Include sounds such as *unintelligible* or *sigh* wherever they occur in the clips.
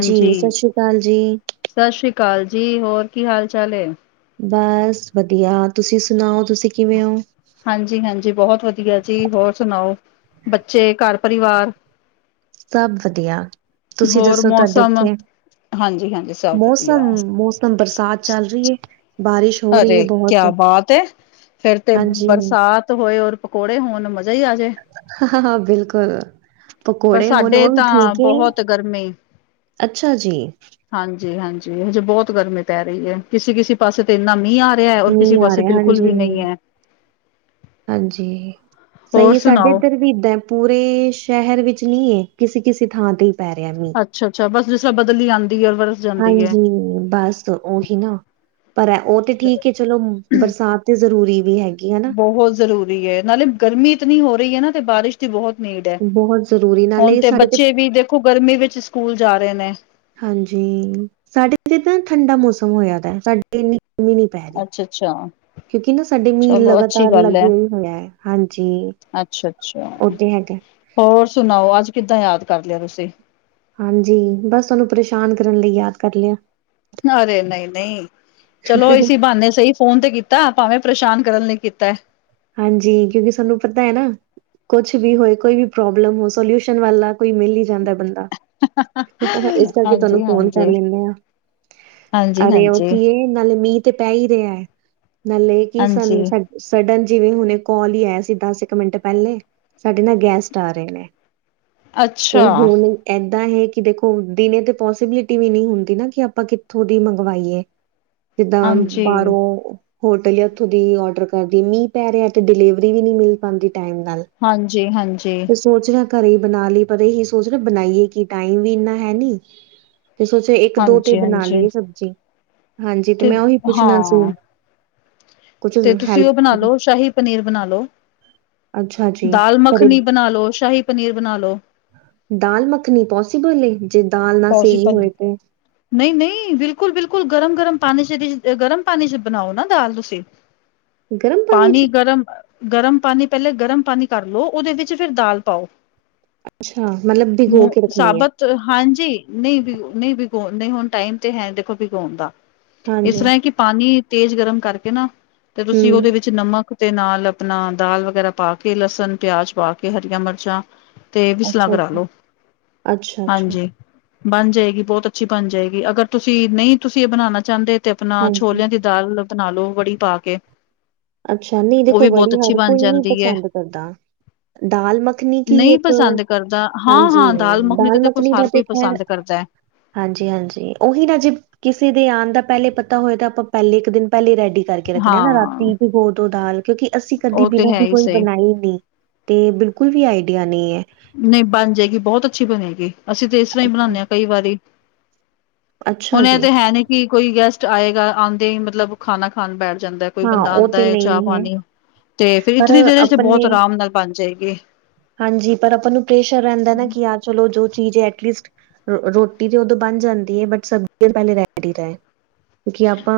ਜੀ ਸਤਿ ਸ੍ਰੀ ਅਕਾਲ ਜੀ। ਸਤਿ ਸ੍ਰੀ ਅਕਾਲ ਜੀ। ਹੋਰ ਕੀ ਹਾਲ ਚਾਲ ਹੈ। ਬਸ ਵਧੀਆ। ਤੁਸੀਂ ਸੁਣਾਓ ਤੁਸੀਂ ਕਿਵੇਂ ਹੋ। ਹਾਂਜੀ ਹਾਂਜੀ ਬਹੁਤ ਵਧੀਆ ਜੀ। ਹੋਰ ਸੁਣਾਓ। ਬੱਚੇ ਘਰ ਪਰਿਵਾਰ। ਸਭ ਵਧੀਆ, ਤੁਸੀਂ ਹੋਰ ਦੱਸੋ ਤੁਹਾਡੇ ਮੌਸਮ? ਇੱਥੇ ਹਾਂਜੀ-ਹਾਂਜੀ, ਸਭ ਵਧੀਆ, ਮੌਸਮ-ਮੌਸਮ ਬਰਸਾਤ ਚੱਲ ਰਹੀ ਹੈ, ਬਾਰਿਸ਼। ਹੋ ਰਹੀ ਹੈ ਅਰੇ, ਬਹੁਤ ਕਿਆ ਬਾਤ ਐ। ਫੇਰ ਤੇ ਹਾਂਜੀ, ਬਰਸਾਤ ਹੋਏ, ਔਰ ਪਕੌੜੇ ਹੋਣ ਮਜ਼ਾ ਹੀ ਆ ਜਾਏ। ਹਾਂ ਬਿਲਕੁਲ, ਪਕੌੜੇ ਹੋਣ ਉਹ ਵੀ ਠੀਕ ਏ ਗਰਮੀੇ। ਅੱਛਾ ਜੀ? ਹਾਂਜੀ- ਹਾਂਜੀ, ਹਜੇ ਬਹੁਤ ਗਰਮੀ ਪੈ ਰਹੀ ਹੈ, ਕਿਸੇ ਕਿਸੇ ਪਾਸੇ ਇੰਨਾ ਮੀਂਹ ਆ ਰਿਹਾ, ਔਰ ਕਿਸੇ ਮੀਂਹ ਆ ਪਾਸੇ ਰਿਹਾ ਬਿਲਕੁਲ ਵੀ ਹਾਂਜੀ, ਨਹੀਂ ਐ। ਹਾਂਜੀ, ਸਹੀ ਹੋਰ ਹੈ, ਸਾਡੇ ਸੁਣਾਓ? ਇੱਧਰ ਵੀ ਇੱਦਾ ਪੂਰੇ ਸ਼ਹਿਰ ਵਿੱਚ ਨਹੀਂ ਏ, ਕਿਸੇ ਕਿਸੇ ਥਾਂ ਤੇ ਹੀ ਪੈ ਰਿਹਾ ਮੀਂਹ। ਅੱਛਾ-ਅੱਛਾ, ਬਸ ਜਿਸ ਬਦਲੀ ਆਉਂਦੀ ਹੈ। ਜਾਂਦੀ ਹੈ। ਹਾਂਜੀ, ਬਸ ਉਹੀ ਨਾਂ ਪਰ ਉਹ ਤੇ ਠੀਕ ਹੈ ਚਲੋ, ਬਰਸਾਤ ਤੇ ਜ਼ਰੂਰੀ ਵੀ ਹੈਗੀ ਹੈ ਨਾ? ਉਹ ਜ਼ਰੂ ਰੀ ਏ ਨਾਲੇ ਗਰਮੀ ਇਤਨੀ ਹੋ ਰਹੀ ਹੈ ਨਾ ਤੇ ਬਾਰਿਸ਼ ਬਹੁਤ ਨੀਡ ਹੈ, ਬਹੁਤ ਜ਼ਰੂਰੀ ਹੁਣ ਨਾਲੇ ਤੇ ਸਾਡੇ ਬੱਚੇ ਵੀ ਦੇਖੋ ਗਰਮੀ ਵਿੱਚ ਸਕੂਲ ਜਾ ਰਹੇ ਨੇ। ਹਾਂਜੀ, ਸਾਡੇ ਇਥ ਤਾਂ ਠੰਡਾ ਮੌਸਮ ਹੋਇਆ ਦੈ। ਤਾਂ ਸਾਡੇ ਇੰਨੀ ਗਰਮੀ ਨੀਂ। ਅੱਛਾ-ਅੱਛਾ। ਕਿਉਕਿ ਨਾ ਸਾਡੇ ਮੀਂਹ ਚਲੋ ਅੱਛੀ ਲਗਾਤਾਰ ਲੱਗੇਆ ਹੀ ਹੋਇਆ ਐ, ਹਾਂਜੀ। ਅੱਛਾ- ਅੱਛਾ। ਉਹ ਤੇ ਹੈਗਾ। ਹੋਰ ਸੁਣਾਓ, ਅੱਜ ਕਿੱਦਾਂ ਯਾਦ ਕਰ ਲਿਆ ਤੁਸੀਂ? ਹਾਂਜੀ, ਬਸ ਤੁਹਾਨੂੰ ਪਰੇਸ਼ਾਨ ਕਰਨ ਲਈ ਯਾਦ ਕਰ ਲਿਆ। ਅਰੇ ਨਹੀਂ- ਨਹੀਂ, ਚਲੋ ਇਸ ਸੀ ਬਾਹਾਨੇ ਸਹੀ ਫੋਨ ਤੇ ਕੀਤਾ, ਭਾਵੇਂ ਪਰੇਸ਼ਾਨ ਕਰਨ ਲਈ ਕੀਤਾ ਐ। ਹਾਂਜੀ, ਕਿਉਂਕਿ ਸਾਨੂੰ ਪਤਾ ਹੈ ਨਾ ਕੁੱਛ ਵੀ ਹੋਏ ਕੋਈ ਵੀ ਪ੍ਰੋਬਲਮ ਹੋ, ਸੋਲਿਊਸ਼ਨ ਵਾਲਾ ਕੋਈ ਮਿਲ ਹੀ ਜਾਂਦੈਂ ਬੰਦਾ। ਇਸ ਕਰਕੇ ਤੁਹਾਨੂੰ ਫੋਨ ਕਰ ਹਾਂਜੀ-ਹਾਂਜੀ ਲੈਂਦੇ ਆ, ਹਾਂਜੀ-ਹਾਂਜੀ ਅਰੇ ਉਹ ਹਾਂਜੀ ਕੀ ਨਾਲੇ ਮੀਂਹ ਤੇ ਪੈ ਈ ਰਿਹਾ ਹੈ, ਨਾਲੇ ਹਾਂਜੀ ਕੀ ਸਾਨੂੰ ਹਾਂਜੀ, ਸਡਨ ਜਿਵੇਂ ਹੁਣੇ ਕਾਲ ਹੀ ਆਇਆ ਸੀ, ਦਸ ਇੱਕ ਮਿੰਟ ਪਹਿਲੇ, ਸਾਡੇ ਨਾ ਗੈਸਟ ਆ ਰਹੇ ਨੇ। ਉਹ ਅੱਛਾ ਹੁਨ? ਇਦਾਂ ਹੈ ਕਿ ਦੇਖੋ ਦਿਨੇ ਤੇ ਪੋਸੀਬਿਲਿਟੀ ਵੀ ਨਹੀਂ ਹੁੰਦੀ ਨਾ, ਕਿ ਆਪਾਂ ਕਿੱਥੋਂ ਦੀ ਮੰਗਵਾਈਏ? ਜਿੱਦਾਂ ਬਾਹਰੋਂ ਹੋਟਲ ਜਾਂ ਉੱਥੋਂ ਦੀ ਆਰਡਰ ਕਰਦੀਏ ਮੀਂਹ ਪੈ ਰਿਹਾ ਤੇ ਡਿਲੀਵਰੀ ਵੀ ਨਹੀਂ ਮਿਲ ਪਾਉਂਦੀ ਟਾਈਮ ਨਾਲ। ਹਾਂਜੀ- ਹਾਂਜੀ। ਸੋਚ ਰਿਹਾ ਘਰੇ ਹੀ ਬਣਾ ਲਈ, ਪਰ ਇਹੀ ਸੋਚ ਰਿਹਾ ਬਣਾਈਏ ਕਿ ਟਾਈਮ ਵੀ ਇੰਨਾ ਹੈ ਨੀਂ। ਤੇ ਸੋਚੋ ਇੱਕ ਦੋ ਤੇ ਬਣਾ ਹਾਂਜੀ-ਹਾਂਜੀ ਲਈਏ ਸਬਜ਼ੀ, ਹਾਂਜੀ। ਤੇ ਮੈਂ ਉਹੀ ਪੁੱਛਣਾ ਸੀ ਕੁਛ ਤੇ ਤੁਸੀਂ ਹੈਲਪ ਉਹ ਬਣਾ ਕਰੋ। ਲਓ, ਸ਼ਾਹੀ ਪਨੀਰ ਬਣਾ ਲਓ ਅੱਛਾ ਜੀ ਦਾਲ ਘਰੇ ਮੱਖਣੀ ਬਣਾ ਲੋ, ਸ਼ਾਹੀ ਪਨੀਰ ਬਣਾ ਲੋ? ਦਾਲ ਮੱਖਣੀ ਪੋਸੀਬਲ ਏ? ਜੇ ਦਾਲ ਨਾ ਸਹੀ ਹੋਏ ਤੇ? ਨਹੀਂ- ਨਹੀਂ, ਬਿਲਕੁਲ-ਬਿਲਕੁਲ, ਗਰਮ-ਗਰਮ ਪਾਣੀ ਚ ਗਰਮ ਪਾਣੀ ਚ ਬਣਾਓ ਨਾ ਦਾਲ ਤੁਸੀਂ। *inaudible* 'ਚ? ਪਾਣੀ ਗਰਮ, ਗਰਮ ਪਾਣੀ, ਪਹਿਲੇ ਗਰਮ ਪਾਣੀ ਕਰ ਲਉ ਉਹਦੇ ਵਿੱਚ ਫਿਰ ਦਾਲ ਪਾਓ। ਅੱਛਾ, ਮਤਲਬ ਭਿਗੋ ਕੇ ਰੱਖਣੀ ਹੈ। ਸਾਬਤ? ਹਾਂਜੀ, ਨਹੀਂ ਵੀ-ਨਹੀਂ ਵੀ ਨਹੀਂ ਹੁਣ ਟਾਈਮ ਤੇ ਹੈ, ਦੇਖੋ ਵਿਗਾਉਣ ਦਾ ਇਸ ਹਾਂਜੀ, ਤਰ੍ਹਾਂ ਕਿ ਪਾਣੀ ਤੇਜ਼ ਗਰਮ ਕਰਕੇ ਨਾ ਤੇ ਤੁਸੀਂ ਉਹਦੇ ਹੂੰ, ਵਿੱਚ ਚ ਨਮਕ ਤੇ ਨਾਲ ਅਪਣਾ ਦਾਲ ਵਗੈਰਾ ਪਾ ਕੇ ਲਸਣ, ਪਿਆਜ ਪਾ ਕੇ ਹਰੀਆਂ ਮਰਚਾਂ ਤੇ ਵਿਸਲਾਂ ਕਰਾ ਅੱਛਾ-ਅੱਛਾ, ਲੋ, ਅੱਛਾ-ਅੱਛਾ, ਹਾਂਜੀ। ਬਣ ਜਾਏਗੀ ਬੋਹਤ ਅੱਛੀ ਬਣ ਜਾਏਗੀ, ਅਗਰ ਤੁਸੀਂ ਨਈ ਤੁਸੀਂ ਏਹ ਬਣਾਣਾ ਚਾਂਦੇ ਤੇ ਅਪਣਾ ਹਾਂਜੀ। ਛੋਲੇਆਂ ਦੀ ਦਾਲ ਬਣਾ ਲੋ ਵੜੀ ਪਾ ਕੇ। ਅੱਛਾ ਨਹੀਂ ਉਹ ਦੇਖੋ ਵੀ ਬਹੁਤ ਵੜੀ ਅੱਛੀ ਹਰ ਬਣ ਕੋਈ ਨੀ ਜਾਂਦੀ ਹੈ ਪਸੰਦ ਕਰਦਾ। ਦਾਲ ਮੱਖਣੀ ਕੀ ਨਹੀਂ ਏਕ, ਪਸੰਦ ਕਰਦਾ ਹਾਂਜੀ ਹਾਂ-ਹਾਂ ਤੇ ਦਾਲ ਦੇਖੋ ਮੱਖਣੀ ਦਾ ਹਰ ਕੋਈ ਤੇ ਖੈਰ ਪਸੰਦ ਕਰਦਾ ਏ। ਹਾਂਜੀ-ਹਾਂਜੀ ਓਹੀ ਨਾ ਜੇ ਕਿਸੇ ਦੇ ਆਣ ਦਾ ਪੇਹਲੇ ਪਤਾ ਹੋਏ ਤਾਂ ਆਪਾਂ ਪੇਹਲੇ ਇੱਕ ਦਿਨ ਪੇਹਲੇ ਹੀ ਰੈਡੀ ਕਰ ਕੇ ਰੱਖਣੇ ਆ ਨਾ, ਹਾਂ ਰਾਤੀ ਪਿਗੋ ਦੋ ਦਾਲ ਕਿਉਂਕਿ ਅਸੀਂ ਕਦੀ ਉਹ ਤੇ ਬਿਨਾਂ ਹੈ ਹੀ ਭੀਗੋਏ ਸਹੀ ਬਣਾਈ ਨੀ। ਤੇ ਬਿਲਕੁਲ ਵੀ ਆਈਡੀਆ ਨਈ ਏ। ਨਈ ਬਣ ਜਾਏਗੀ ਬੋਹਤ ਅੱਛੀ ਬਣੇਗੀ, ਅਸੀਂ ਤੇ ਏਸ ਰ੍ਹਾਂ ਹੀ ਅੱਛਾ, ਬਣਾਨੇ ਆਂ ਕਈ ਵਾਰੀ। ਅੱਛਾ ਹੁਣ ਏਹ ਜੀ। ਤੇ ਹੈ ਨੀ ਕਿ ਕੋਈ ਗੈਸਟ ਆਏਗਾ, ਆਂਦੇ ਹੀ ਮਤਲਬ ਖਾਣਾ ਖਾਣ ਬੈਠ ਜਾਂਦਾ ਏ। ਕੋਈ ਹਾਂ ਬੰਦਾ ਉਹ ਆਂਦਾ ਤੇ ਏ ਚਾਹ ਨਹੀਂ ਹੈ ਪਾਣੀ, ਤੇ ਫਿਰ ਪਰ ਇਤਨੀ ਦੇਰ ਚ ਆਪਣੇ ਬੋਹਤ ਆਰਾਮ ਨਾਲ ਬਾਣ ਜਾਏਗੀ। ਹਾਂਜੀ ਪਰ ਅਪਾਂ ਨੂੰ ਪ੍ਰੇਸ਼ਰ ਰੇਹੰਦਾ ਨਾ ਕਿ ਆ ਚਲੋ ਜੋ ਚੀਜ਼ ਐਟਲੀਸਟ ਅ ਰੋਟੀ ਤੇ ਉਦੋਂ ਬਣ ਜਾਂਦੀ ਏ ਬਟ ਸਬਜ਼ੀ ਪੇਹਲੇ ਰੇਡੀ ਰਏ।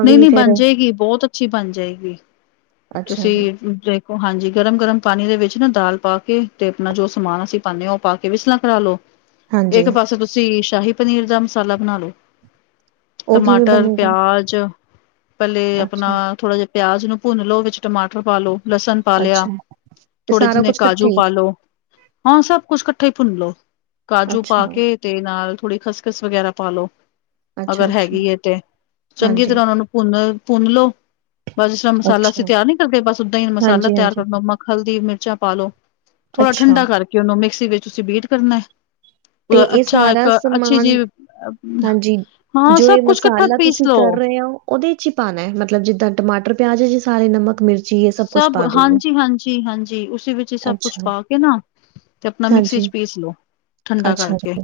ਨਈ-ਨਈ ਬਾਣ ਜਾਏਗੀ ਬੋਹਤ ਅੱਛੀ ਬਾਣ ਜਾਏਗੀ, ਅੱਛਾ ਜੀ ਤੁਸੀਂ ਦੇਖ ਹਾਂਜੀ ਗਰਮ-ਗਰਮ ਪਾਣੀ ਦੇ ਵਿੱਚ ਨਾ ਦਾਲ ਪਾ ਕੇ ਤੇ ਅਪਣਾ ਜੋ ਸਮਾਨ ਅਸੀਂ ਪਾਣੇ ਆਂ ਉਹ ਪਾ ਕੇ ਵਿਸਲਾਂ ਕਰਾ ਲੋ। ਹਾਂਜੀ ਏਕ ਪਾਸੇ ਤੁਸੀਂ ਸ਼ਾਹੀ ਪਨੀਰ ਦਾ ਮਸਾਲਾ ਬਣਾ ਲੋ, ਉਹ ਕਿਵੇਂ ਟਮਾਟਰ ਬਣੇਗਾ ਆਲ ਚ, ਪੇਹਲੇ ਅੱਛਾ ਅਪਣਾ ਥੋੜਾ ਜੇਆ ਪਿਆਜ ਨੂੰ ਭੁੰਨ ਲੋੋ ਵਿੱਚ ਟਮਾਟਰ ਪਾ ਲੋੋ ਲਸਣ ਪਾ ਲੇਆ, ਅੱਛਾ ਇਹ ਥੋੜੇ ਸਾਰਾ ਜਿੰਨੇ ਕੁਛ ਇਕੱਠੇ ਕਾਜੂ ਹੀ ਪਾ ਲੋ। ਹਾਂ ਸਭ ਕੁਛ ਕੱਠਾ ਹੀ ਭੁੰਨ ਲੋੋ, ਕਾਜੂ ਪਾ ਅੱਛਾ ਕੇ ਤੇ ਨਾਲ ਥੋੜ੍ਹੀ ਖਸਖਸ ਵਗੈਰਾ ਪਾ ਲੋ, ਅੱਛਾ ਅਗਰ ਅੱਛਾ ਹੈਗੀ ਏ ਤੇ। ਚੰਗੀ ਹਾਂਜੀ ਤਰ੍ਹਾਂ ਉਨ੍ਹਾਂ ਨੂੰ ਭੁੰਨ, ਭੁੰਨ ਲੋ। ਬਸ ਜਿਸ ਤਰ੍ਹਾਂ ਮਸਾਲਾ ਅਸੀਂ ਅੱਛਾ ਤਿਆਰ ਨੀ ਕਰਦੇ ਬਸ ਉਦਾਂ ਹੀ ਮਸਾਲਾ ਹਾਂਜੀ ਤਿਆਰ ਹਾਂਜੀ ਕਰਨਾ ਮੱਖ, ਹਲਦੀ, ਮਿਰਚਾਂ ਪਾ ਲੋ। ਥੋੜ੍ਹਾ ਅੱਛਾ ਠੰਡਾ ਕਰਕੇ ਉਹਨੂੰ ਮਿਕਸੀ ਵਿੱਚ ਤੁਸੀਂ ਬੀਟ ਕਰਨਾ ਤੇ ਹੈ। ਇਹ ਅੱਛਾ ਸਾਰਾ ਏਕ ਅੱਛੀ ਸਮਾਨ ਜੀ, ਹਾਂਜੀ, ਹਾਂ ਜੋ ਸਭ ਇਹ ਕੁਛ ਕੱਠਾ ਮਸਾਲਾ ਤੁਸੀਂ ਕਰ ਰਏ ਹੋ ਉਹਦੇ ਇੱਚ ਹੀ ਪਾਣਾ ਏ ਮਤਲਬ ਜਿੱਦਾਂ ਟਮਾਟਰ ਪਿਆਜ ਹਿਜ਼ ਹੀ ਸਾਰੇ ਨਮਕ ਮਿਰਚ? ਸਬ ਹਾਂਜੀ-ਹਾਂਜੀ-ਹਾਂਜੀ ਉਸੀ ਵਿੱਚ ਹੀ ਸਭ ਕੁਛ ਅੱਛਾ, ਪਾ ਕੇ ਨਾ ਤੇ ਅਪਣਾ ਮਿਕਸੀ ਚ ਹਾਂਜੀ, ਪੀਸ ਲੋੋ। ਠੰਡਾ ਅੱਛਾ ਕਰਕੇ, ਜੀ,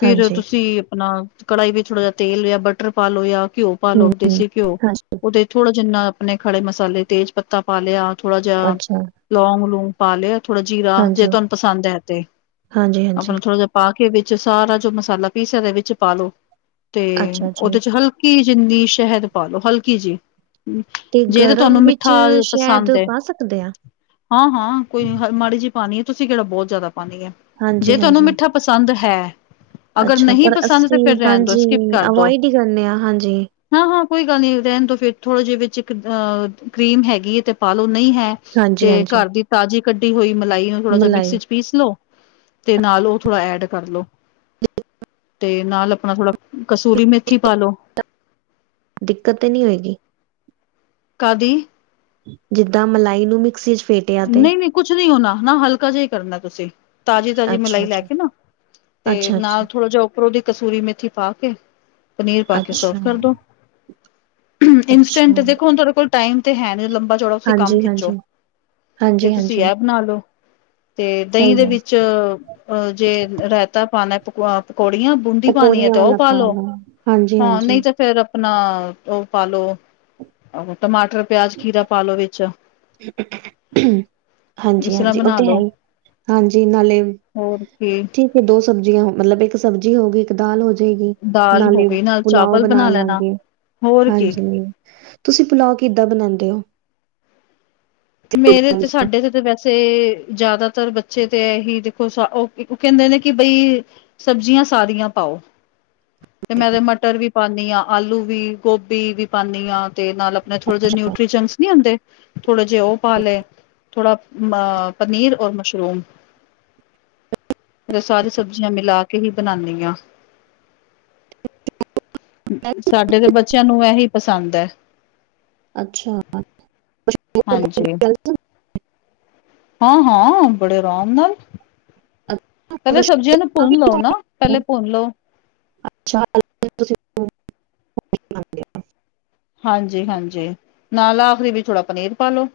ਫਿਰ ਹਾਂਜੀ, ਤੁਸੀਂ ਅਪਣਾ ਕੜਾਈ ਵਿੱਚ ਥੋੜ੍ਹਾ ਜੇਹਾ ਤੇਲ ਯਾ ਬਟਰ ਪਾ ਲੋ ਯਾ ਘਿਓ ਪਾ ਲੋ ਹੂੰ-ਹੂੰ, ਦੇਸੀ ਘਿਓ, ਹਾਂਜੀ, ਉਹਦੇ ਥੋੜ੍ਹਾ ਜਿੰਨਾ ਅਪਣੇ ਖੜੇ ਮਸਾਲੇ ਤੇਜ ਪਤਾ ਪਾ ਲੇਆ ਥੋੜਾ ਜੇਹਾ ਅੱਛਾ, ਲੌਂਗ ਲੂੰਗ ਪਾ ਲੇਆ ਥੋੜਾ ਜੀਰਾ ਜੇ ਹਾਂਜੀ, ਤੁਹਾਨੂੰ ਪਸੰਦ ਹੈ ਤੇ, ਹਾਂਜੀ-ਹਾਂਜੀ, ਅਪਣਾ ਥੋੜਾ ਜੇਹਾ ਪਾ ਕੇ ਵਿੱਚ ਸਾਰਾ ਜੋ ਮਸਾਲਾ ਪੀਸਿਆ ਦਾ ਵਿੱਚ ਪਾਲੋ, ਤੇ ਅੱਛਾ ਉਹਦੇ ਜੀ, ਚ ਹਲ ਹਲਕੀ ਜਿੰਨੀ ਸ਼ੇਹਦ ਪਾਲੋ ਹਲਕੀ ਜਿਹ, ਜੇ ਤੇ ਤੁਹਾਨੂੰ ਮਿ ਚ ਸ਼ੇਹਦ ਪਾ ਸਕਦੇ ਆ? ਹਾਂ-ਹਾਂ ਕੋਈ ਨੀ ਹ ਮਾੜੀ ਜਿਹ ਪਾਣੀ ਏ ਤੁਸੀਂ ਕੇਹੜਾ ਬੋਹਤ ਜ਼ਆਦਾ ਪਾਣੀ ਏ, ਜੇ ਤੁਹਾਨੂੰ ਹਾਂਜੀ-ਹਾਂਜੀ, ਮਿੱਠਾ ਪਸੰਦ ਹੈ ਅਗਰ ਅੱਛਾ ਨਹੀਂ ਪਰ ਪਸੰਦ ਤੇ ਅਸੀਂ ਫੇਰ ਰੇਹਣ ਦੋ ਹਾਂਜੀ ਸਕਿਪ ਕਰਦੋ। ਅਵੋਇਡ ਹੀ ਕਰਨੇ ਆ ਹਾਂਜੀ, ਹਾਂ-ਹਾਂ ਕੋਈ ਗੱਲ ਨੀ ਰੇਹਣ ਦੌ ਫਿਰ ਥੋੜਾ ਜੇਹੇ ਵਿੱਚ ਇੱਕ ਅਹ ਕਰੀਮ ਹੈਗੀ ਏ ਤੇ ਪਾਲੋ, ਨਹੀਂ ਹੈ ਤੇ ਹਾਂਜੀ-ਹਾਂਜੀ। ਕਾਰ ਦੀ ਤਾਜ਼ੀ ਕੱਢੀ ਹੋਈ ਮਲਾਈ ਨੂੰ ਥੋੜਾ ਜੇਹਾ ਮਲਾਈ, ਮਿਕਸੀ ਚ ਪੀਸ ਲੋ, ਤੇ ਨਾਲ ਉਹ ਥੋੜਾ ਐਡ ਕਰ ਲੋ। ਤੇ ਨਾਲ ਅਪਣਾ ਥੋੜਾ ਕਸੂਰੀ ਮੇਥੀ ਪਾਲੋ। ਦਿੱਕਤ ਤੇ ਨਹੀਂ ਹੋਏਗੀ? ਕਾਦੀ? ਜਿੱਦਾਂ ਮਲਾਈ ਨੂੰ ਮਿਕਸੀ ਚ' ਫੇਕ ਨਹੀਂ- ਨਹੀਂ ਕੁਛ ਨਹੀਂ ਹੋਣਾ ਨਾ ਹਲਕਾ ਜਿਹਾ ਹੀ ਕਰਨਾ ਤੁਸੀਂ, ਤਾਜ਼ੀ- ਤਾਜ਼ੀ ਮਲਾਈ ਲੈ ਅੱਛਾ-ਅੱਛਾ, ਕੇ ਨਾ। ਤੇ ਅੱਛਾ-ਅੱਛਾ। ਨਾਲ ਥੋੜ੍ਹਾ ਜਿਹਾ ਉੱਪਰੋਂ ਦੀ ਕਸੂਰੀ ਮੇਥੀ ਪਾ ਕੇ। ਪਨੀਰ ਪਾ ਕੇ ਸਰਵ ਅੱਛਾ, ਕਰਦੋ। ਅੱਛਾ ਇੰਸਟੈਂਟ ਦੇਖੋ ਹੁਣ ਤੁਹਾਡੇ ਕੋਲ ਟਾਈਮ ਤੇ ਹੈ ਨੀ ਲੰਬਾ ਚੌੜਾ ਤੁਸੀਂ ਕੰਮ ਹਾਂਜੀ, ਖਿੱਚੋ। ਹਾਂਜੀ, ਤੇ ਹਾਂਜੀ, ਤੁਸੀਂ ਹਾਂਜੀ ਇਹ ਬਣਾ ਲਓ। ਤੇ ਦਹੀਂ ਸਹੀ ਦੇ ਹੈ। ਵਿੱਚ ਅ ਜੇ ਰਾਇਤਾ ਪਾਣਾ ਪਕ ਪਕੌੜੀਆਂ, ਬੂੰਡੀ ਉਹ ਪਾਣੀ ਹੈ ਕੋੜੀਆਂ ਤੇ ਉਹ ਵਾਲਾ ਪਾਲੋ। ਪਾਲ ਆ ਹਾਂਜੀ, ਹਾਂ, ਨਹੀਂ ਹਾਂਜੀ। ਤਾਂ ਫੇਰ ਆਪਣਾ ਉਹ ਪਾਲੋ ਟਮਾਟਰ, ਪਿਆਜ, ਖੀਰਾ ਪਾ ਲੋ ਵਿੱਚ। ਹੂ ਹਾਂਜੀ- ਇਸ ਤਰ੍ਹਾਂ ਹਾਂਜੀ ਉਹ ਬਣਾ ਤੇ ਹੈ ਲੋ ਹੀ, ਹਾਂਜੀ ਨਾਲੇ ਹੋਰ ਕੀ ਠੀਕ। ਦੋ ਸਬਜ਼ੀਆਂ ਮਤਲਬ ਇੱਕ ਸਬਜ਼ੀ ਹੋਗੀ। ਦਾਲ ਹੋ ਜਾਏਗੀ। ਦਾਲ ਹੋ ਨਾਲੇ ਗਈ ਨਾਲ ਪੁਲਾਓ ਚਾਵਲ ਬਣਾ ਲੈਣਾ ਲਾਂਗੇ। ਹੋਰ ਕੀ ਹਾਂਜੀ। ਤੁਸੀਂ ਪੁਲਾਓ ਕਿੱਦਾਂ ਬਣਾਉਂਦੇ ਹੋ? ਮੇਰੇ ਤੇ ਸਾਡੇ ਤੇ ਤੇ ਵੈਸੇ ਤੇ ਜ਼ਿਆਦਾਤਰ ਬੱਚੇ ਤੇ ਇਹੀ ਦੇਖੋ ਉਹ ਕਹਿੰਦੇ ਨੇ ਕਿ ਬਈ ਸਬਜ਼ੀਆਂ ਸਾਰੀਆਂ ਪਾਓ। ਤੇ ਮੈਂ ਤੇ ਮਟਰ ਵੀ ਪਾਉਦੀ ਹਾਂ। ਆਲੂ ਵੀ, ਗੋਭੀ ਵੀ ਪਾਉਂਦੀ ਹਾਂ ਤੇ ਨਾਲ ਆਪਣੇ ਥੋੜੇ ਜਿਹੇ ਨਿਊਟਰੀਜਸ ਨਹੀਂ ਆਉਂਦੇ। ਥੋੜੇ ਜਿਹੇ ਉਹ ਪਾ ਲੇ, ਥੋੜਾ ਅ ਪਨੀਰ ਔਰ ਮਸ਼ਰੂਮ। ਫ ਸਾਰੀ ਸਬਜ਼ੀਆਂ ਮਿਲਾ ਕੇ ਹੀ ਬਣਾਉਂਦੀ ਹਾਂ। ਸਾਡੇ ਦੇ ਬੱਚਿਆਂ ਨੂੰ ਇਹੀ ਪਸੰਦ ਹੈ। ਅੱਛਾ। ਹਾਂਜੀ। ਹਾਂ -ਹਾਂ, ਬੜੇ ਆਰਾਮ ਨਾਲ। ਪਹਿਲੇ ਸਬਜ਼ੀਆਂ ਨੂੰ ਭੁੰਨ ਲਓ ਨਾ, ਪਹਿਲੇ ਭੁੰਨ ਲਓ। ਅੱਛਾ। ਹਾਂਜੀ- ਹਾਂਜੀ। ਨਾਲ ਆਖਰੀ ਵੀ ਥੋੜ੍ਹਾ ਪਨੀਰ ਪਾ ਲੋੋ।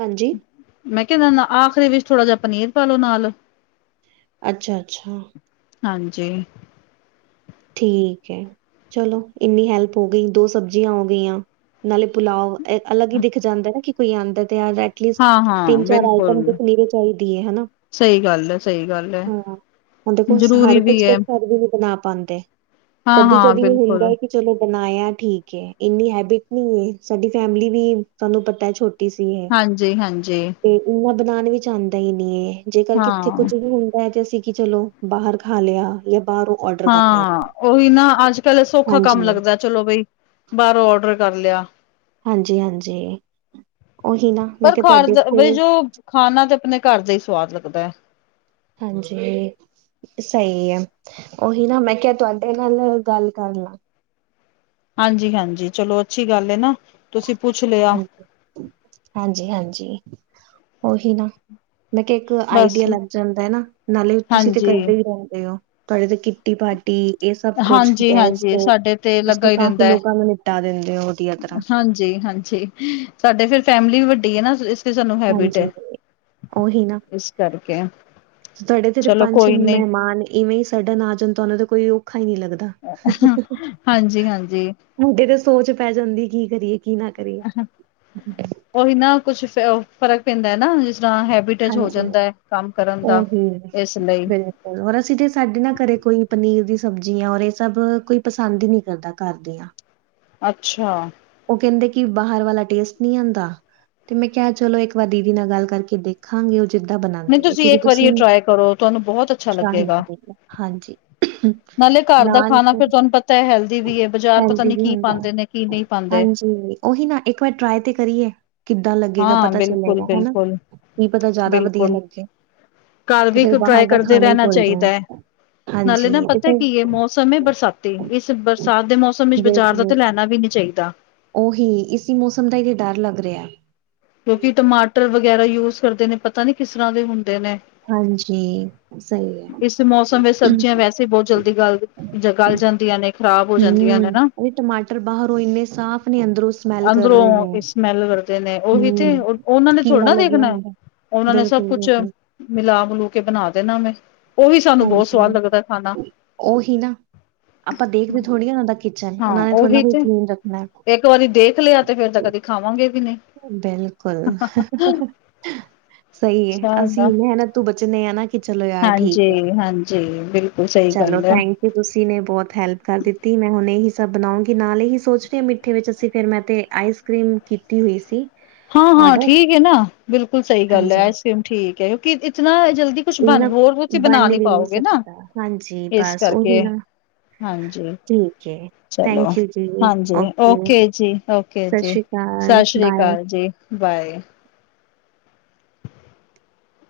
ਹਾਂਜੀ। ਮੈਂ ਕਿਹਾ, ਆਖਰੀ ਵਿੱਚ ਥੋੜ੍ਹਾ ਜਿਹਾ ਪਨੀਰ ਪਾ ਲ ਲੋ ਨਾਲ। ਅੱਛਾ -ਅੱਛਾ। ਹਾਂਜੀ। ਠੀਕ ਹੈ। ਚਲੋ ਇੰਨੀ ਹੈਲਪ ਹੋ ਗਈ, ਦੋ ਸਬਜ਼ੀਆਂ ਹੋ ਗਈਆਂ ਨਾਲੇ ਪੁਲਾਵ। ਅਲੱਗ ਹੀ ਦਿਖ ਜਾਂਦਾ ਕਿ ਕੋਈ ਆਉਂਦਾ ਤੇ ਯਾਰ ਰਹਿ। ਟ ਹਾਂ-ਹਾਂ ਤਿੰਨ- ਚਾਰ ਆਈਟਮ ਦੇ ਬਿਲਕੁਲ ਨਰੇ ਚਾਹੀਦੀ ਏ ਹਨਾ। ਸਹੀ ਗੱਲ ਹੈ ਸਹੀ ਗੱਲ ਹੈ। ਹੁਣ ਦੇਖਲ ਜ਼ਰੂਰੀ ਹਰ ਕੁਛ ਵੀ ਕੁ ਹੈ ਕਰ ਵੀ ਵੀ ਬਣਾ ਪਾਉਂਦੇ। ਕਦੀ- ਹਾਂ-ਹਾਂ ਕਦੀ ਇਹ ਬਿਲਕੁਲ ਹੁੰਦਾ ਕਿ ਚਲੋ ਬਣਾਇਆ ਠੀਕ ਏ। ਇੰਨੀ ਹੈਬਿਟ ਨ ਸਾਡੀ ਫੈਮਿਲੀ ਵੀ ਤੁਹਾਨੂੰ ਪਤਾ ਛੋ ਉਸੇ, ਹਾਂਜੀ-ਹਾਂਜੀ। ਤੇ ਇਨਾ ਬਣਾਉਣ ਵਿੱਚ ਆਉਂਦਾ ਹੀ ਨੀ ਇਹ। ਜੇਕਰ ਕਿੱਥੇ ਕੁੱਝ ਹਾਂ-ਹਾਂ ਵੀ ਹੁੰਦਾ ਹੈ ਤੇ ਅਸੀਂ ਕਿ ਚਲੋ ਬਾਹਰ ਖਾ ਲਿਆ ਜਾਂ ਬਾਹਰ ਉਹ ਔਡਰ ਕਰ ਲਿਆ ਹਾਂ। ਉਹੀ ਨਾ ਅੱਜ ਕੱਲ ਸੌਖਾ ਕੰਮ ਹਾਂਜੀ ਲੱਗਦਾ ਚਲੋ ਬਈ ਬਾਹਰੋਂ ਔਡਰ ਕਰ ਲਿਆ। ਹਾਂਜੀ- ਹਾਂਜੀ। ਉਹੀ ਨਾ ਮੈਂ ਪਰ ਕਿਹਾ ਖਰ ਤੁਹਾਡੇ ਦਾ ਬਈ ਇੱਥੇ ਜੋ ਖਾਣਾ ਤੇ ਆਪਣੇ ਘਰ ਦਾ ਹੀ ਸਵਾਦ ਲੱਗਦਾ ਹੈ। ਹਾਂਜੀ। ਸਹੀ ਹੈ। ਉਹੀ ਨਾ ਮੈਂ ਕਿਹਾ ਤੁਹਾਡੇ ਨਾਲ ਗੱਲ ਕਰ ਲਾ। ਹਾਂਜੀ- ਹਾਂਜੀ। ਚਲੋ ਅੱਛੀ ਗੱਲ ਹੈ ਨਾ, ਤੁਸੀਂ ਪੁੱਛ ਲਿਆ। ਹਾਂਜੀ ਹਾਂਜੀ- ਹਾਂਜੀ ਉਹੀ ਨਾ, ਮੈਂ ਕਿਹਾ ਇੱਕ ਬਸ ਆਈਡੀਆ ਲੱਗ ਜਾਂਦਾ ਹੈ ਨਾ, ਨਾਲੇ ਤੁਸੀਂ ਤੇ ਹਾਂਜੀ ਕਰਦੇ ਹੀ ਰਹਿੰਦੇ ਹੋ। ਤੁਹਾਡੇ ਤੇ ਕਿੱਟੀ ਭ ਟੀ ਏ ਸਭ ਕੁਛ ਗੈਸ, ਹਾਂਜੀ-ਹਾਂਜੀ, ਸਟੋਵ, ਸਾਡੇ ਤੇ ਲੱਗਾ ਹੀ ਕਾਫੀ ਲੋਕਾਂ ਨੂੰ ਨਿਪਟਾ ਦਿੰਦੇ ਹੋ ਵਧੀਆ ਤਰ੍ਹਾਂ। ਹਾਂਜੀ- ਹਾਂਜੀ ਸਾਡੇ ਫੇਰ ਫੈਮਿਲੀ ਵੱਡੀ ਹੈ ਨਾ ਤੇ ਸਾਨੂੰ ਹੈਬਿਟ ਏ ਹਾਂਜੀ ਉਹੀ ਨਾ ਇਸ ਕਰਕੇ। ਤੁਹਾਡੇ ਤੇ ਚਲੋ ਪੰਜ ਛੇ ਕੋਈ ਨੀ ਮਹਿਮਾਨ ਇਵੇਂ ਹੀ ਸਡਨ ਆ ਜਾਣ ਤੁਹਾਨੂੰ ਤੇ ਕੋਈ ਔਖਾ ਹੀ ਨਹੀਂ ਲੱਗਦਾ। *unintelligible* ਹਾਂਜੀ। ਮੁੰਡੇ ਤੇ ਸੋਚ ਪੈ ਜਾਂਦੀ ਕੀ ਕਰੀਏ ਕੀ ਨਾ ਕਰੀਏ। ਉਹੀ ਨਾ ਕੁਛ ਫਰਕ ਪੈਂਦਾ ਹੈ ਨਾ ਜਿਸ ਤਰ੍ਹਾਂ ਹੈਬਿਟ ਟਚ ਹੋ ਹਾਂਜੀ ਜਾਂਦਾ ਹੈ ਕੰਮ ਕਰਨ ਦਾ ਇਸ ਲਈ। ਹੋਰ ਅਸੀਂ ਤੇ ਸਾਡੇ ਨਾ ਘਰੇ ਕੋਈ ਪਨੀਰ ਦੀ ਸਬਜ਼ੀ ਆ, ਔਰ ਇਹ ਸਭ ਕੋਈ ਪਸੰਦ ਹੀ ਨਹੀਂ ਕਰਦਾ ਘਰ ਦੀਆਂ। ਅੱਛਾ। ਉਹ ਕਹਿੰਦੇ ਕਿ ਬਾਹਰ ਵਾਲਾ ਟੇਸਟ ਨਹੀਂ ਆਉਂਦਾ ਤੇ ਮੈਂ ਕਿਹਾ ਚਲੋ ਇੱਕ ਵਾਰ ਦੀਦੀ ਨਾਲ ਗੱਲ ਕਰਕੇ ਦੇਖ ਖਾਂਗੇ, ਉਹ ਜਿੱਦਾਂ ਨਹੀਂ ਬਣਾਉਂਦੇ ਹੈ। ਕਿਉਂਕਿ ਇੱਕ ਵਾਰੀ ਇਹ ਤੁਸੀਂ ਟਰਾਈ ਕਰੋ ਤੁਹਾਨੂੰ ਬਹੁਤ ਅੱਛਾ ਸ਼ਾਹੀ ਲੱਗੇਗਾ। ਹਾਂਜੀ। ਨਾਲ ਫ਼ਿਰ ਤਾਂ ਹੈਲਦੀ ਵੀ ਹੈ। ਬਜ਼ਾਰ ਪਤਾ ਨਹੀਂ ਕੀ ਪਾਉਂਦੇ ਨੇ ਕੀ ਨਹੀਂ ਪਾਉਂਦੇ। ਹਾਂਜੀ ਉਹੀ ਨਾ। ਇੱਕ ਵਾਰ ਟਰਾਏ ਤੇ ਕਰੀਏ। ਕਿੱਦਾਂ ਲੱਗੇਗਾ, ਹਾਂ ਪਤਾ ਚੱਲੇਗਾ, ਹਨਾ। ਬਿਲਕੁਲ-ਬਿਲਕੁਲ, ਕੀ ਪਤਾ ਬਿਲਕੁਲ। ਜ਼ਿਆਦਾ ਵਧੀਆ ਬਿਲਕੁਲ। ਲੱਗੇ। ਘਰ ਤੇ ਵੀ ਫ਼ਿਰ ਟਰਾਈ ਬਾਹਰ ਦਾ ਕਰਦੇ ਖਾਣਾ ਹੀ ਰਹਿਣਾ ਭੁੱਲ ਚਾਹੀਦਾ ਜਾਓ, ਹੈ। ਨਾਲੇ ਨਾ ਹਾਂਜੀ, ਤੇ ਪਤਾ ਕੀ ਹੈ ਫਿਰ ਮੌਸਮ ਹੈ ਬਰਸਾਤੀ, ਇਸ ਬਰਸਾਤ ਦੇ ਮੌਸਮ ਵਿੱਚ ਬਾਜ਼ਾਰ ਦਾ ਬਿਲਕੁਲ ਤਾਂ ਲੈਣਾ ਵੀ ਨੀ ਚਾਹੀਦਾ। ਉਹੀ। ਇਸ ਮੌਸਮ ਦਾ ਹੀ ਤੇ ਡਰ ਲੱਗ ਰਿਹਾ। ਕਿਉਂਕਿ ਟਮਾਟਰ ਵਗੈਰਾ ਯੂਜ ਕਰਦੇ ਨੇ, ਪਤਾ ਨੀ ਕਿਸ ਤਰ੍ਹਾਂ ਦੇ ਹੁੰਦੇ ਨੇ। ਹਾਂਜੀ। ਸਹੀ ਹੈ। ਇਸ ਮੌਸਮ ਵਿੱਚ ਸਬਜ਼ੀਆਂ ਵੈਸੇ ਬਹੁਤ ਜਲਦੀ ਗਲ- ਗਲ ਜਾਂਦੀਆਂ ਨੇ। ਖ਼ਰਾਬ ਹੋ ਜਾਂਦੀਆਂ ਨੇ ਹਮ। ਨਾ। ਓਹੀ ਟਮਾਟਰ ਬਾਹਰੋਂ ਇੰਨੇ ਸਾਫ਼ ਨੇ ਅੰਦਰੋਂ ਸਮੈਲ ਕਰ ਰਹੇ ਨੇ। ਅੰਦਰੋਂ ਸਮੈਲ ਕਰਦੇ ਨੇ, ਉਹੀ ਤੇ। ਹੂੰ, ਉਹਨਾਂ ਨੇ ਥੋੜ੍ਹੇ ਕੀੜਾ ਨਾ ਲੱਗਿਆ ਦੇਖਣਾ। ਹੁੰਦਾ ਉਹਨਾਂ ਨੇ ਸਭ ਕੁਛ ਬਿਲਕੁਲ-ਬਿਲਕੁਲ ਮਿਲਾ ਮਲੂ ਕੇ ਬਣਾ ਦੇਣਾ ਵੇ। ਉਹੀ ਸਾਨੂੰ ਬਹੁਤ ਹਾਂਜੀ। ਸਵਾਦ ਲੱਗਦਾ ਖਾਣਾ ਉਹੀ ਨਾ। ਆਪਾਂ ਦੇਖਦੇ ਥੋੜੀ ਆ ਉਹਨਾਂ ਦਾ ਕਿਚਨ। ਹਾਂ ਉਹਨਾਂ ਨੇ ਥੋੜ੍ਹਾ ਉਹੀ ਨ ਤੇ ਕਲੀਨ ਰਖਣਾ ਹੈ। ਇੱਕ ਵਾਰੀ ਦੇਖ ਲਿਆ, ਤੇ ਫਿਰ ਤਾਂ ਕਦੇ ਖਾਵਾਂਗੇ ਵੀ ਨਹੀਂ। ਬਿਲਕੁਲ, ਸਹੀ ਹੈ। ਅਸੀਂ ਅੱਛਾ ਮਿਹਨਤ ਤੋਂ ਬਚਨੇ ਆਂ ਨਾ ਕਿ ਚਲੋ ਯਾਰ ਠੀਕ ਹੈ, ਹਾਂਜੀ-ਹਾਂਜੀ, ਬਿਲਕੁਲ ਸਹੀ ਚਲੋ ਗੱਲ ਐ। ਥੈਂਕ ਤੇ ਤੁਸੀਂ ਨੇ ਬਹੁਤ ਹੈਲਪ ਕਰ ਦਿੱਤੀ, ਮੈਂ ਹੁਣ ਇਹੀ ਸਭ ਬਣਾਉਂਗੀ ਨਾਲ ਇਹੀ ਸੋਚ ਰਹੀ ਹਾਂ ਮਿੱਠੇ ਵਿੱਚ ਅਸੀਂ ਫੇਰ ਮੈਂ ਤੇ ਆਈਸ ਕਰੀਮ ਕੀਤੀ ਹੋਈ ਸੀ। ਹਾਂ- ਹਾਂ ਔਡਰ ਠੀਕ ਏ ਨਾ, ਬਿਲਕੁਲ ਸਹੀ ਗੱਲ ਏ। ਹਾਂਜੀ ਆਈਸ ਕਰ੍ਰੀਮ ਠੀਕ ਹੈ, ਕਿਉਂਕਿ ਇਤਨਾ ਜਲਦੀ ਕੁਛ ਬਣ ਇੰਨਾ ਹੋਰ ਤੁਸੀਂ ਬਣਾ ਬਣ ਨੀ ਵੀ ਨਹੀਂ ਪਾਓਗੇ ਨਾ, ਸਕਦਾ ਹਾਂਜੀ ਇਸ ਬਸ ਉਹੀ ਕਰਕੇ। ਨਾ ਹਾਂਜੀ, ਠੀਕ ਹੈ ਚਲੋ ਥੈਂਕ ਯੂ ਜੀ ਹਾਂਜੀ, ਓਕੇ ਜੀ। ਓਕੇ ਸਤਿ ਜੀ, ਸ਼੍ਰੀ ਅਕਾਲ ਸਤਿ ਸ਼੍ਰੀ ਬਾਏ ਅਕਾਲ ਜੀ, ਬਾਏ।